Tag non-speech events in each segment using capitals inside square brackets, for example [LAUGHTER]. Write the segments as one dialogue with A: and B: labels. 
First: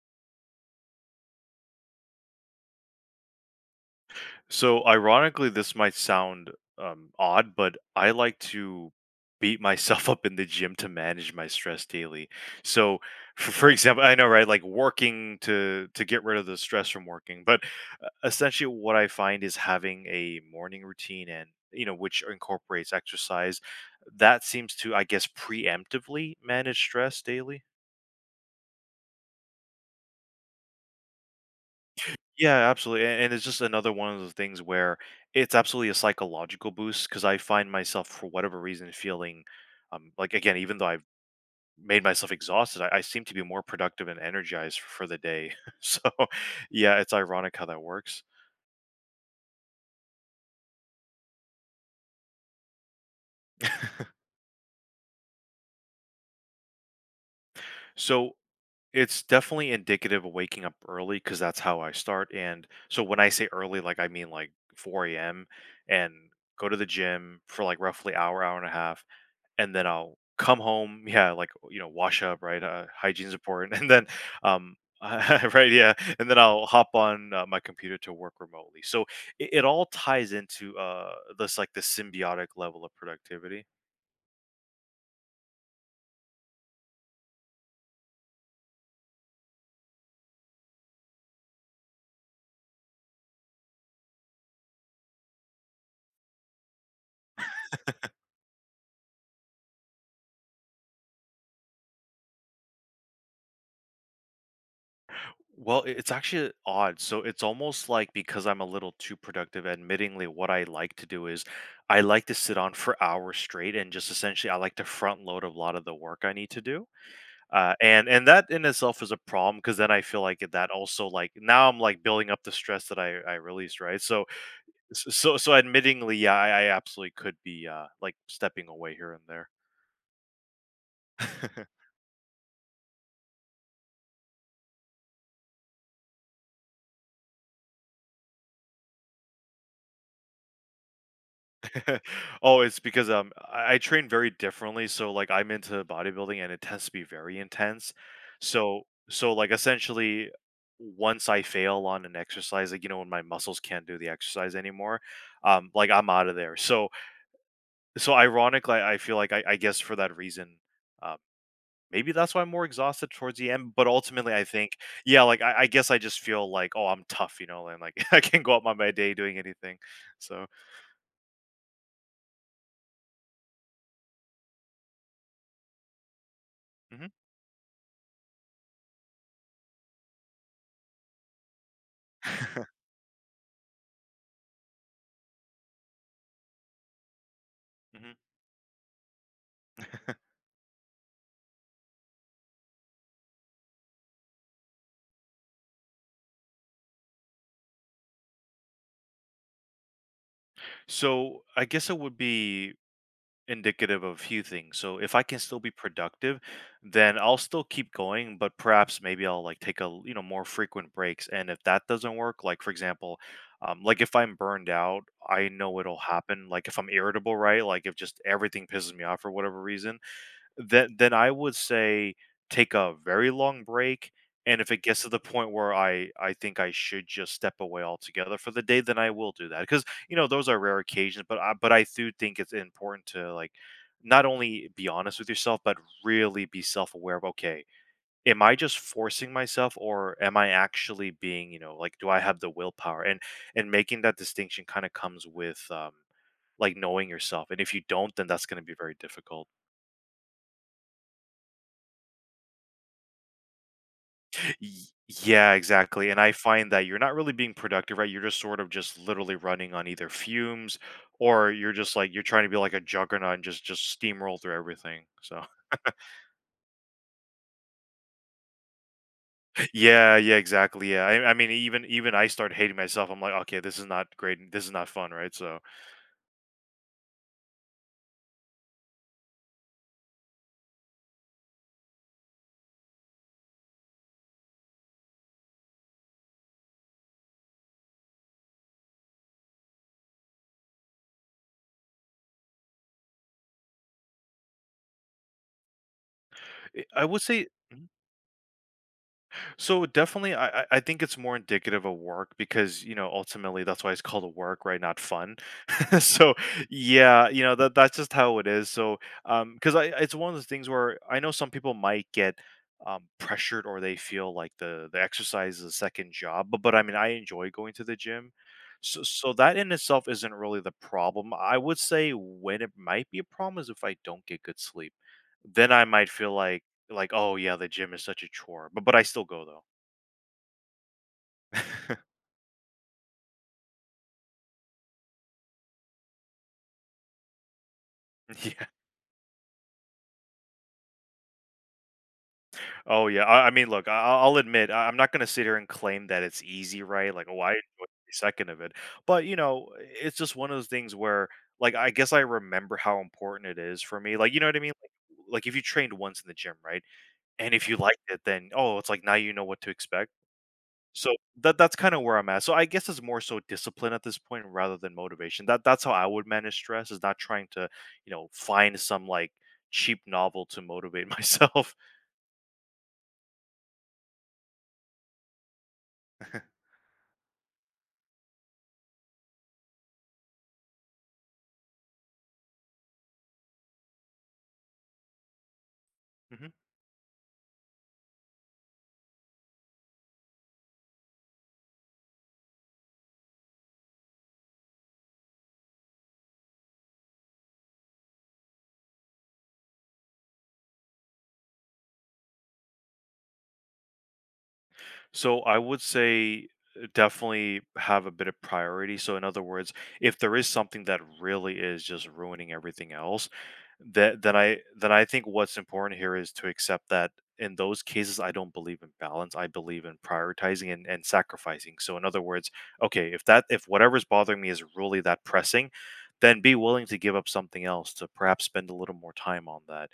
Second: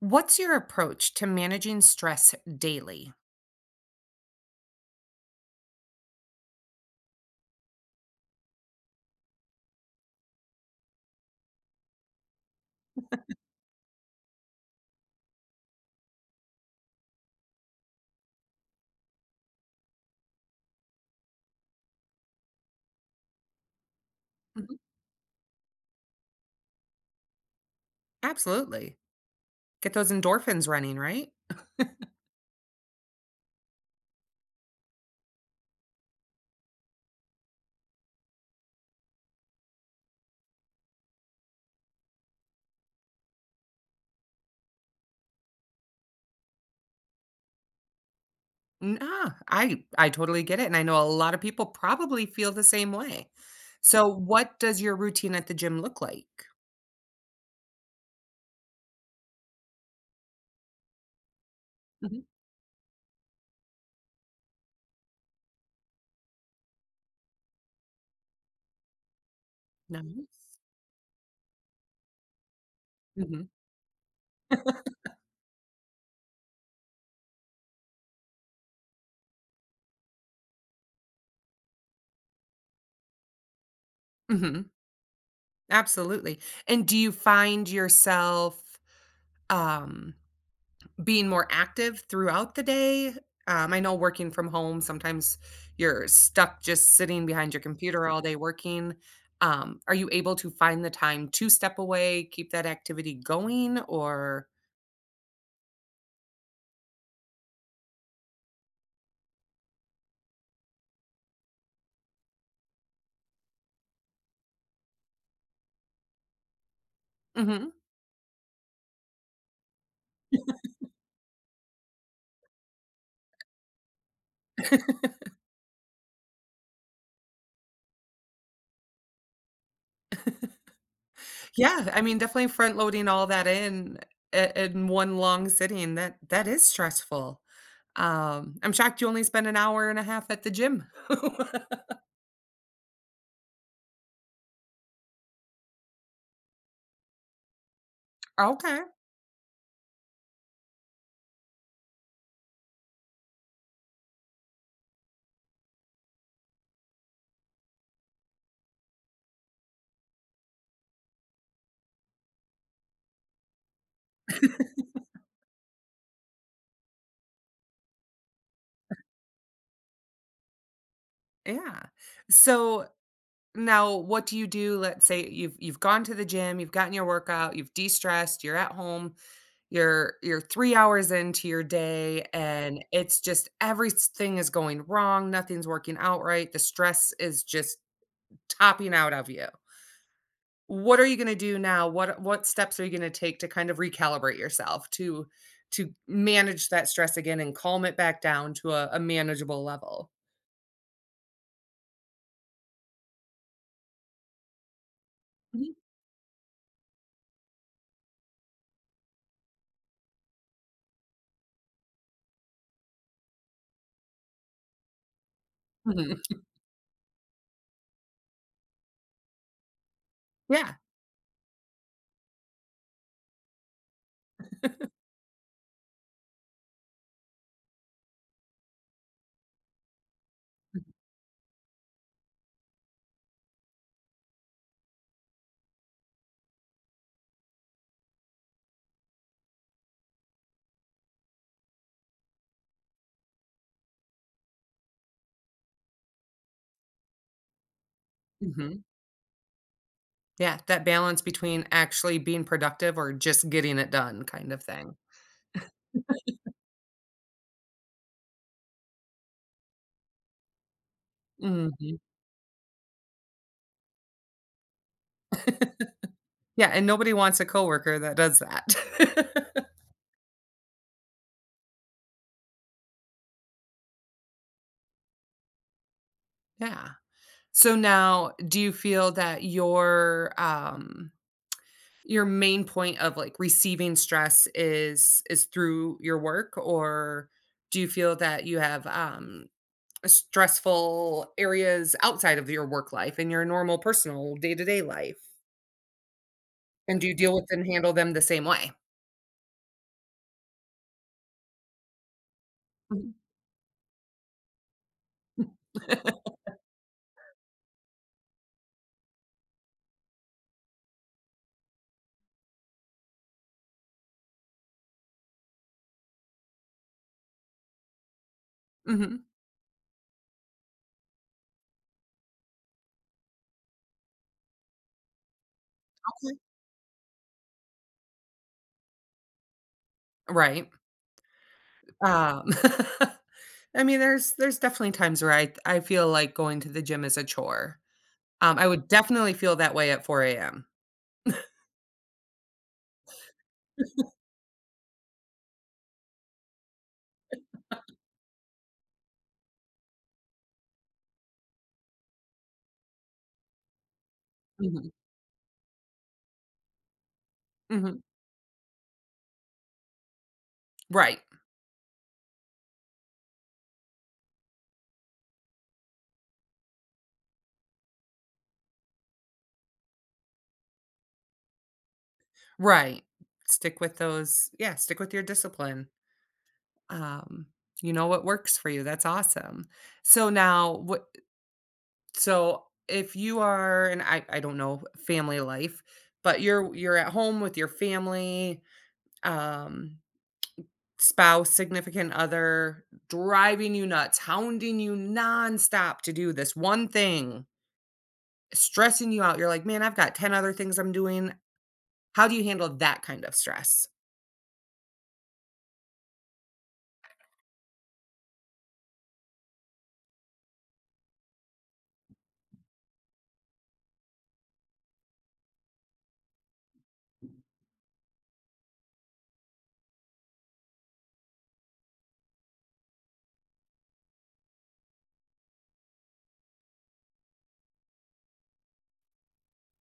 A: What's your approach to managing stress daily?
B: So ironically, this might sound odd, but I like to beat myself [LAUGHS] up in the gym to manage my stress daily. So, for example, I know, right, like working to get rid of the stress from working, but essentially what I find is having a morning routine and, you know, which incorporates exercise that seems
A: Mhm.
B: to, I guess, preemptively manage stress daily.
A: Absolutely. Get those endorphins running, right?
B: Yeah, absolutely. And it's just another one of those things where it's absolutely a psychological boost because I find myself, for whatever reason, feeling like, again, even though I've made myself exhausted, I seem to be more productive and energized for the day. [LAUGHS] So, yeah, it's ironic how that works.
A: Nah, I totally get it, and I know a lot of people probably feel the same way. So, what does your routine at the gym look like?
B: So, it's definitely indicative of waking up early because that's how I
A: Mhm.
B: start. And so, when I say early, like, I mean like 4 a.m. and go to the gym for like roughly hour, hour and a half, and then I'll
A: Nice.
B: come home. Yeah, like, you know, wash up, right? Hygiene's
A: Mhm.
B: important. [LAUGHS] And then, um, [LAUGHS] right, yeah, and then I'll hop on my computer to work remotely. So it all ties into this, like, the symbiotic level of productivity.
A: Mhm. Absolutely. And do you find yourself, um being more active throughout the day? I know working from home, sometimes you're stuck just sitting behind your computer all day working. Are you able to find the time to step away, keep that activity going, or?
B: Well, it's actually odd. So it's almost like, because I'm a little too productive, admittingly, what I like to do is I like to sit on for hours straight and just essentially I like to front load a lot of the work I need to do.
A: Mhm.
B: And that in itself is a problem because then I feel like that also, like, now I'm like building up the stress that I released, right? So so admittingly, yeah, I absolutely could be like stepping away here and there.
A: Yeah, I mean, definitely front loading all that in in one long sitting. That is stressful. I'm shocked you only spend an hour and a half at the gym. [LAUGHS]
B: [LAUGHS] Oh, it's because I train very differently, so like I'm into bodybuilding and it tends to be very intense.
A: Okay.
B: So like essentially, once I fail on an exercise, like, you know, when my muscles can't do the exercise anymore, like, I'm out of there. So So, ironically, I feel like I guess, for that reason, um, maybe that's why I'm more exhausted towards the end, but ultimately, I think, yeah, like, I guess I just feel like, "Oh, I'm tough," and, like, [LAUGHS] I can't go about my day doing anything, so.
A: Yeah. So now, what do you do? Let's say you've gone to the gym, you've gotten your
B: Mhm.
A: workout, you've de-stressed, you're at home, you're 3 hours into your day
B: [LAUGHS]
A: and it's just everything is going wrong, nothing's working out right, the stress is just
B: Mhm.
A: topping out of you. What are you gonna do now? What steps are you gonna take to kind of recalibrate yourself to manage that stress again and calm it back down to a manageable level?
B: So, I guess it would be indicative of a few things. So if I can still be
A: Mhm.
B: productive, then I'll still keep going, but perhaps maybe I'll like take a, l- you know, more frequent breaks. And if that doesn't work, like, for example, like, if I'm burned out, I know it'll
A: Mhm.
B: happen. Like, if I'm irritable, right? Like, if just everything pisses me off for whatever reason,
A: Yeah.
B: then I would say take a very long break, and if it gets to the point where I think I should just step away altogether for the day, then I will do that. Because, you know, those are rare occasions, but I do think it's important to, like, not only be honest with yourself, but really be self-aware of, "Okay, am I just forcing myself, or am I actually being, you know, like, do I have the willpower?" And making that distinction kinda comes with, like, knowing yourself, and if you don't, then that's gonna be
A: Mhm.
B: very difficult.
A: Yeah, that balance between actually being productive or just getting it done kind of
B: Y
A: thing.
B: yeah, exactly, and I find that you're not really being productive, right? You're just sort of just literally running on either fumes, or you're just,
A: Mhm.
B: like, you're trying to be like a juggernaut and just steamroll through everything, so.
A: Yeah, and nobody wants a coworker that does that. [LAUGHS]
B: [LAUGHS] Yeah, yeah, exactly, yeah, I mean, even I start hating myself. I'm like, "Okay, this is not great, and this is not fun," right? So,
A: Yeah. So now do you feel that your main point of, like, receiving stress is through your work, or do you feel that you have, stressful areas outside of your work life in your normal personal day-to-day life? And
B: I
A: do you
B: would
A: deal with
B: say,
A: and handle them the same way?
B: so, definitely, I think it's more indicative of work because, you know, ultimately, that's why it's called a work, right? Not fun. [LAUGHS]
A: [LAUGHS]
B: So, yeah, you know that that's just how it is, so. Because I it's one of those things where I know some people might get pressured, or they feel like the exercise is a second job. But I mean, I enjoy going to the gym, so
A: Mhm.
B: that in itself isn't really the problem. I would say, when it might be a problem is if I don't get good sleep, then I might feel like oh, yeah, the gym is such a chore, but I still go
A: Right.
B: though.
A: Um, [LAUGHS] I mean, there's definitely times where I feel like going to the gym is a chore.
B: [LAUGHS]
A: I
B: Yeah.
A: would definitely feel that way at 4 AM.
B: Oh, yeah, I mean, look, I'll admit, I'm not gonna sit here and claim that it's easy, right? Like, "Oh, I enjoyed every second of it." But, it's just one of those things where, like, I guess I remember how important it is for me, like, you know what I mean?
A: Mhm,
B: Like, if you trained once in the gym, right? And if you liked
A: mhm.
B: it, then, oh, it's like now you know what to expect. So
A: Right,
B: that's kinda where I'm at. So I guess it's more so discipline at this point rather than motivation. That's how I would manage stress, is not trying to, find some, like, cheap novel to motivate [LAUGHS] myself.
A: right. Stick with those, yeah, stick with your discipline. Um, you know what works for you, that's awesome. So now what, so if you are, and I don't know, family life, but
B: [LAUGHS]
A: you're at home with your family, um spouse, significant other driving you nuts, hounding you nonstop to do this one thing, stressing you out. You're like, man, I've got 10 other things I'm doing. How do you handle that kind of stress?
B: So I would say, definitely have a bit of priority. So in other words, if there is something that really is just ruining everything else, that then I think what's important here is to accept that in those cases I don't believe in balance. I believe in prioritizing and, sacrificing. So, in other words, okay, if that, if whatever's bothering me is really that pressing, then be willing to give up something else to perhaps spend a little more time on that.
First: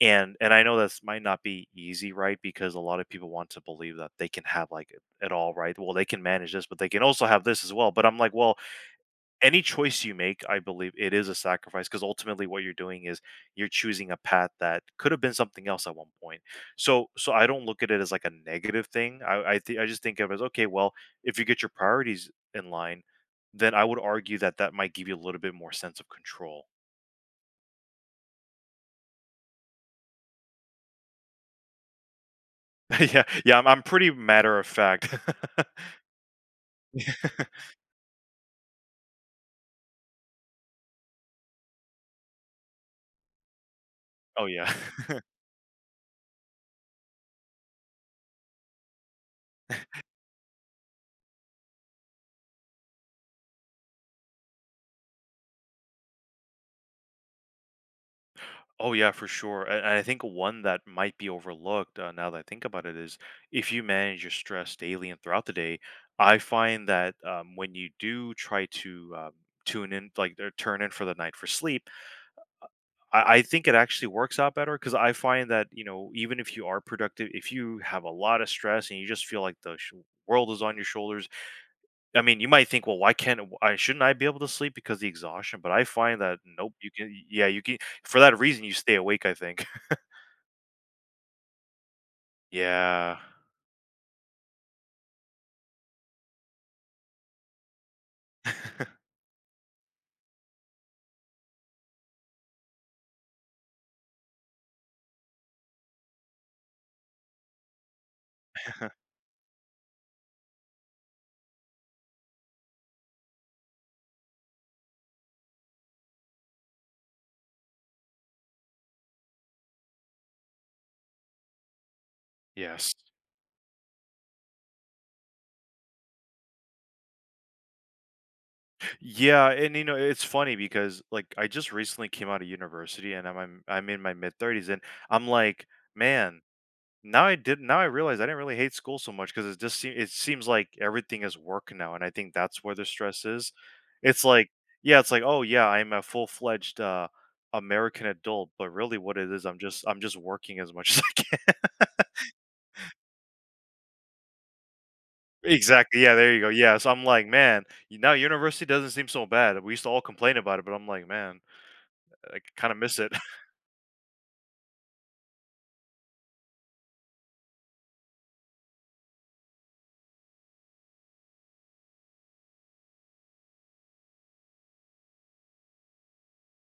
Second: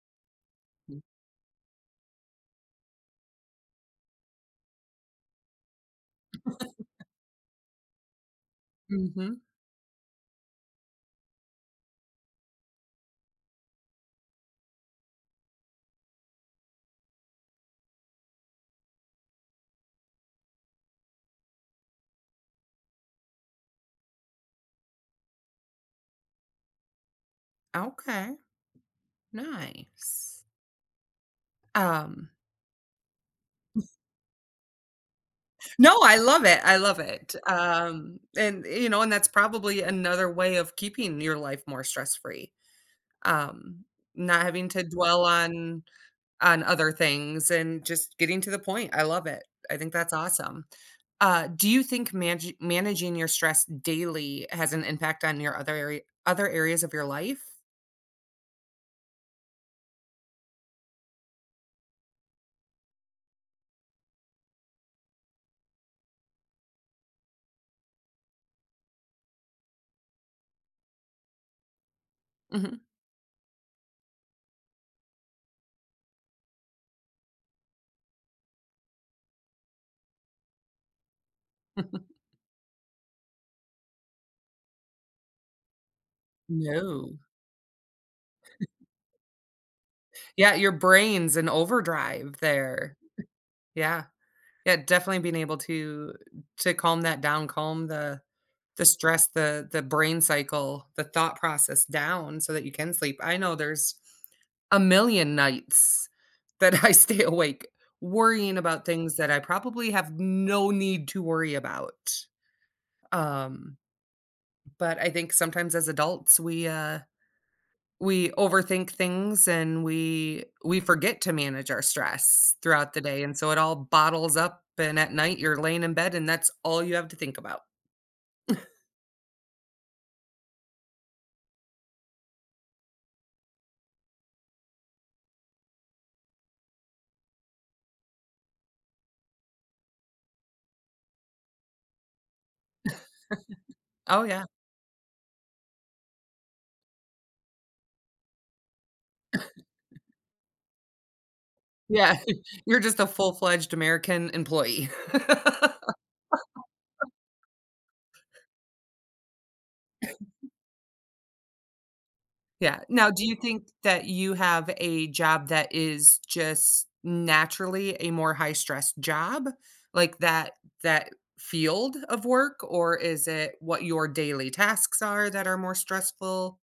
B: And I know this might not be easy, right? Because a lot of people want to believe that they can have, like, it all, right? Well, they can manage this, but they can also have this as well. But I'm like, well,
A: Mhm.
B: any choice you make, I believe, it is a sacrifice, because ultimately what you're doing is you're choosing a path that could have been something else at one point. So I don't look at it as like a negative thing. I just think of it as, okay, well, if you get your priorities in line, then I would argue that that might give you a little bit more sense of control.
A: Okay, nice. Um,
B: [LAUGHS] Yeah, yeah, I'm pretty matter of fact.
A: no, I love it. I love it.
B: [LAUGHS]
A: And you know, and that's probably another way of keeping your life more stress free. Um, not
B: Oh,
A: having
B: yeah.
A: to dwell
B: [LAUGHS]
A: on other things and just getting to the point. I love it. I think that's awesome. Do you think manage managing your stress daily has an impact on your other areas of your life?
B: Oh, yeah, for sure. And I think one that might be overlooked, now that I think about it, is if you manage your stress daily and throughout the day, I find that, when you do try to, tune in, like, or turn in for the night for sleep,
A: Mhm.
B: I think it actually works out better, because I find that, even if you are productive, if you have a lot of stress and you just feel like the world is on your shoulders. I
A: [LAUGHS]
B: mean, you might think, well, why can't I shouldn't I be able to sleep because the exhaustion? But I find that, nope, you can.
A: No.
B: Yeah, you can, for that reason, you stay awake, I think. [LAUGHS]
A: Yeah, your brain's in overdrive there.
B: Yeah.
A: Yeah. Yeah, definitely being able to calm that down, calm the
B: [LAUGHS]
A: stress, the brain cycle, the thought process down so that you can sleep. I know there's a million nights [LAUGHS] that I stay awake worrying about things that I probably have no need to worry about. Um, but I think sometimes as adults, we we overthink things and we forget to manage our stress throughout
B: Yes.
A: the day, and so it all bottles up, and at night, you're laying in bed, and that's all you have to think about. [LAUGHS]
B: Yeah, and, it's funny, because, like, I just recently came out of university, and I'm in my mid 30s, and I'm like, man, now I realize, I didn't really hate school so much, because it seems like everything is work now, and I think that's where the stress is.
A: Oh,
B: It's
A: yeah.
B: like, yeah, it's like, "Oh, yeah, I'm a full-fledged, American adult," but really what it is, I'm just working as much [LAUGHS] as I can.
A: Yeah. [LAUGHS] You're just a full-fledged American employee. [LAUGHS]
B: Exactly, yeah, there you go, yeah, so I'm like, "Man, now university doesn't seem so bad." We used to all complain about it, but I'm like, "Man, I kinda
A: Yeah.
B: miss
A: Now,
B: it."
A: do you think that you have a job that is just naturally a more high stress job? Like that that field of work, or is it what your daily tasks are that are more stressful?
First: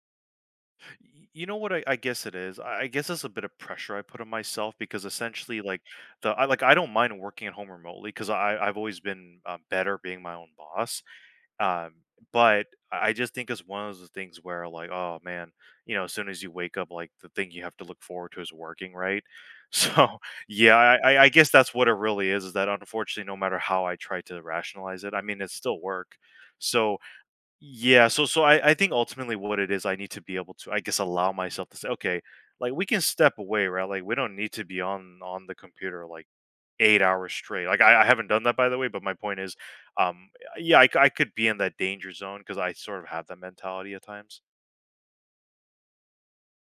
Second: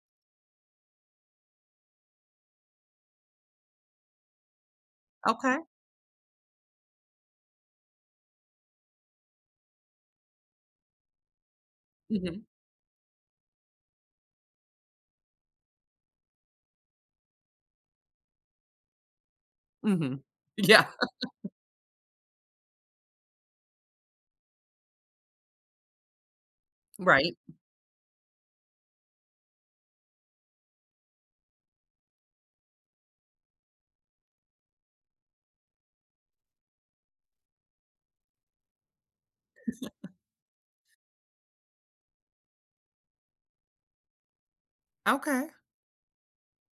B: You know what? I guess it is. I guess it's a bit of pressure I put on myself, because
A: Okay.
B: essentially, like, the I, like, I don't mind working at home remotely, because I've always been, better being my own boss. Um,
A: Mhm.
B: but I just think it's one of those things where, like, oh, man, as soon as you wake up, like, the thing you have to look forward to is working, right? [LAUGHS] So,
A: Mhm.
B: yeah,
A: Yeah.
B: I guess that's what it really is. Is that, unfortunately, no matter how I try to rationalize it, I mean, it's still work. So,
A: Right.
B: yeah, so I think ultimately what it is, I need to be able to, I guess, allow myself to say, okay, like, we can step away, right? Like, we don't need to be on the computer like 8 hours straight. Like, I haven't done that, by the way, but my point is, um, yeah, I could be in that danger zone, because I sort of have that mentality at times.
A: Okay.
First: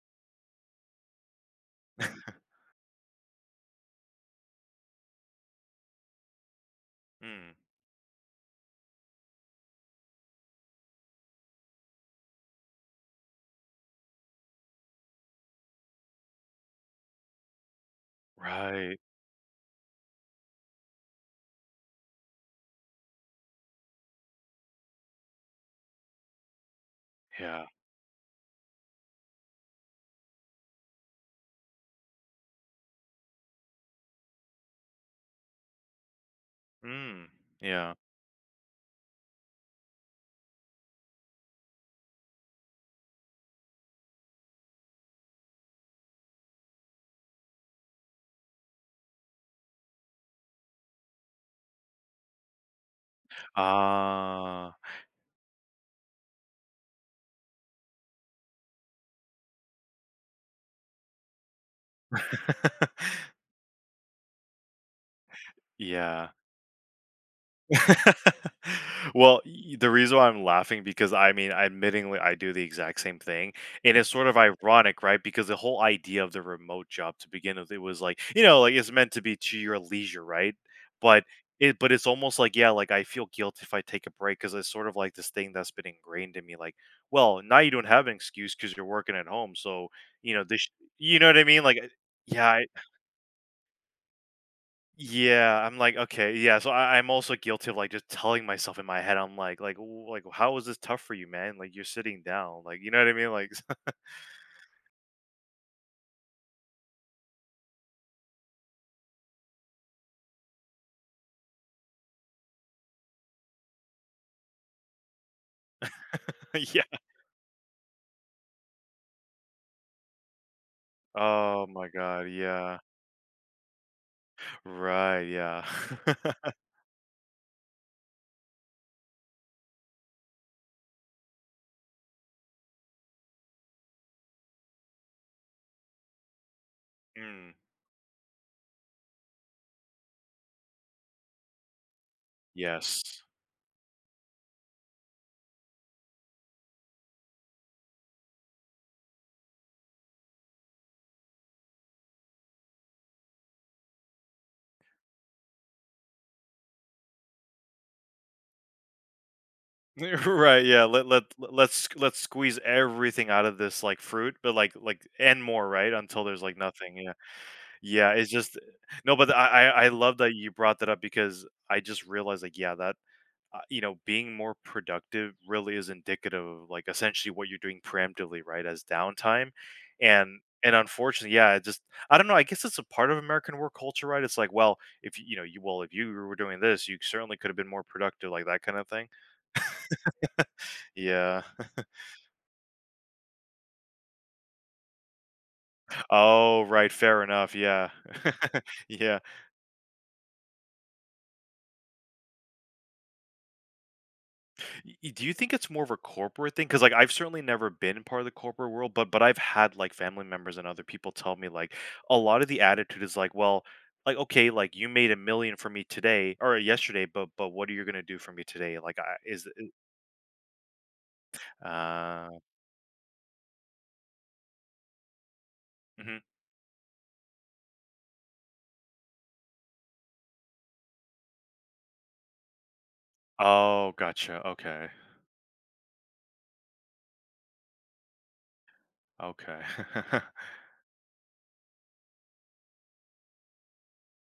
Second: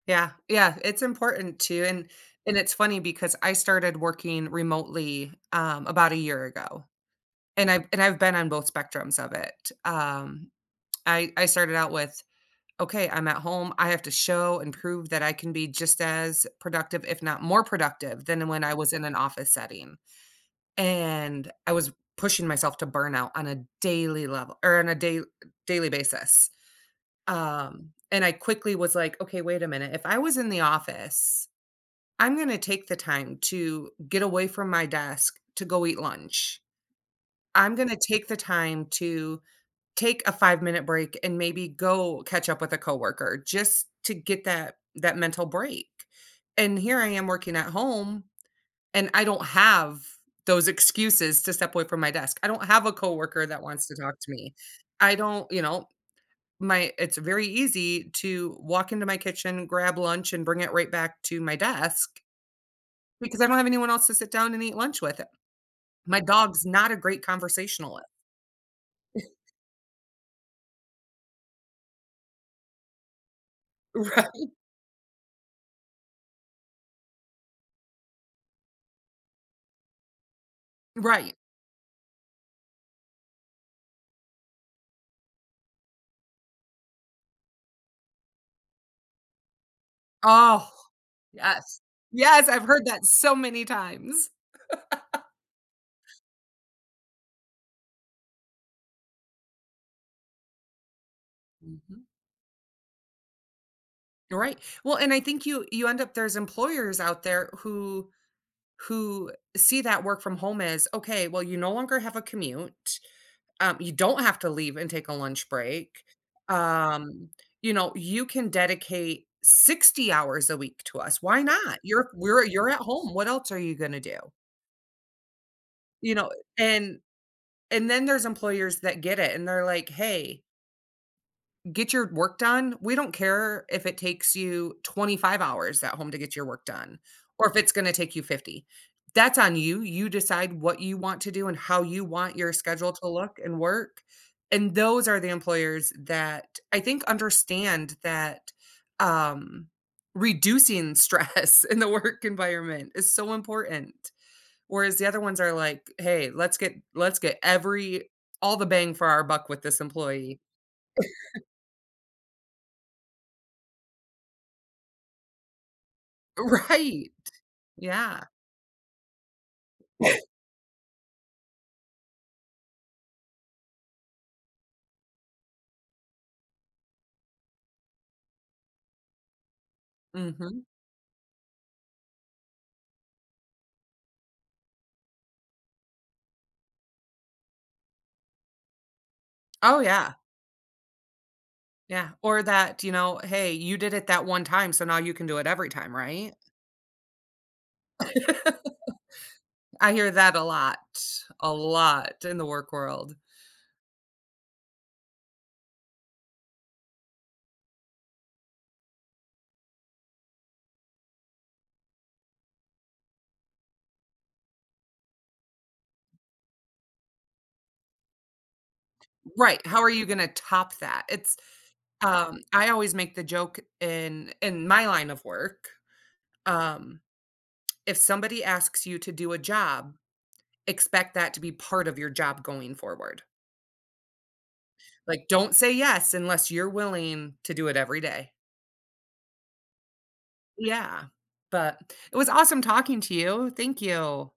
A: Yeah. Yeah, it's important too,
B: [LAUGHS]
A: and it's funny because I started working remotely, about a year ago,
B: Mm,
A: and I've been on both spectrums of it. I started out with okay, I'm at home. I have to show and prove that I can be just as productive, if not more productive, than when I was
B: right.
A: in an office setting. And I was pushing myself to burnout on a daily level or on a day, daily basis.
B: Yeah.
A: And I quickly was like, okay, wait a minute. If I was in the office, I'm going to take the time to get away from my desk to go eat lunch.
B: Mm,
A: I'm going
B: yeah.
A: to take the time to take a 5-minute break and maybe go catch up with a coworker just to get that mental break. And here I am working at home and I don't have those excuses to step away from my desk. I don't have a coworker that wants to talk to me.
B: Ah.
A: I don't, you know, my it's very easy to walk into my kitchen, grab lunch and bring it right back to my desk because I don't have anyone else to sit down and eat lunch with. My
B: Yeah.
A: dog's not a great conversationalist.
B: [LAUGHS] Well, y the reason why I'm laughing, because, I mean, admittingly, I do the exact same thing,
A: [LAUGHS]
B: and it's sort of
A: Right.
B: ironic, right? Because the whole idea of the remote job to begin with, it was like, like, it's meant to be to your leisure, right? But
A: Right.
B: but it's almost like, yeah, like, I feel guilty if I take a break, because it's sort of like this thing that's been ingrained in me, like, "Well, now you don't have an excuse, because 'cause you're working at home, so, you know, this"
A: Oh,
B: you know what I mean? Like,
A: yes. Yes,
B: yeah.
A: I've heard that so many times.
B: Yeah, I'm like, okay, yeah. So I'm also guilty of like just telling myself in my head. I'm like, "Ooh, like, how is this tough for you, man? Like, you're
A: Mhm.
B: sitting down, like, you know what I mean? Like,"
A: Right. Well, and I think you end up, there's employers out there who see that work from home as, "Okay, well, you no longer have a commute, you don't have to leave and take a lunch break,
B: [LAUGHS] yeah.
A: um, you know, you can dedicate 60 hours a week to us, why
B: Oh,
A: not?
B: my God,
A: You're
B: yeah.
A: at home, what else are you gonna do?"
B: Right, yeah.
A: You know,
B: [LAUGHS]
A: and and then there's employers that get it, and they're like, "Hey, get your work done. We don't care if it takes you 25 hours at home to get your work done or
B: Mm,
A: if it's gonna take you 50. That's on you. You decide what you want to do and how you want your schedule to
B: yes.
A: look and work." And those are the employers that I think understand that, um, reducing stress [LAUGHS] in the work environment is so important. Whereas the other ones are like, "Hey, let's get every all the bang for our buck with this
B: [LAUGHS]
A: employee."
B: Right, yeah. Let's squeeze everything out of this, like, fruit, but like, and more, right? Until there's like
A: [LAUGHS]
B: nothing.
A: Right.
B: Yeah, yeah.
A: Yeah.
B: It's just, no, but I love that you brought that up, because I just realized, like, yeah, that, you know, being more productive really is indicative of like essentially what you're doing preemptively, right? As downtime. And
A: Mhm.
B: and unfortunately, yeah, it just, I don't know. I guess it's a part of American work culture, right? It's like, well, if you, you know, you, well, if you were doing this, you certainly could have been more productive, like, that kind of thing.
A: Oh, yeah.
B: Yeah. [LAUGHS]
A: Yeah. Or that, you know, "Hey, you did it that one time, so now you can do it every time," right?
B: Oh, right. Fair enough. Yeah. [LAUGHS]
A: [LAUGHS]
B: Yeah.
A: I hear that a lot in the work world.
B: Y Do you think it's more of a corporate thing? Because, like, I've certainly never been part of the corporate world, but I've had, like, family members and other people tell me, like, a lot of the attitude is like, "Well, like, okay, like, you made 1,000,000 for me today or yesterday, but what are you gonna do for me today?" Like, I is
A: Right,
B: it,
A: how are you gonna top that?
B: uh,
A: I always make the joke in my line of work,
B: mhm.
A: um, if somebody asks you to do a job, expect that to be part of your job going forward.
B: Oh, gotcha, okay,
A: Like, don't say yes unless you're willing to do it every day.
B: okay. [LAUGHS]
A: Yeah, but it was awesome talking to you. Thank you.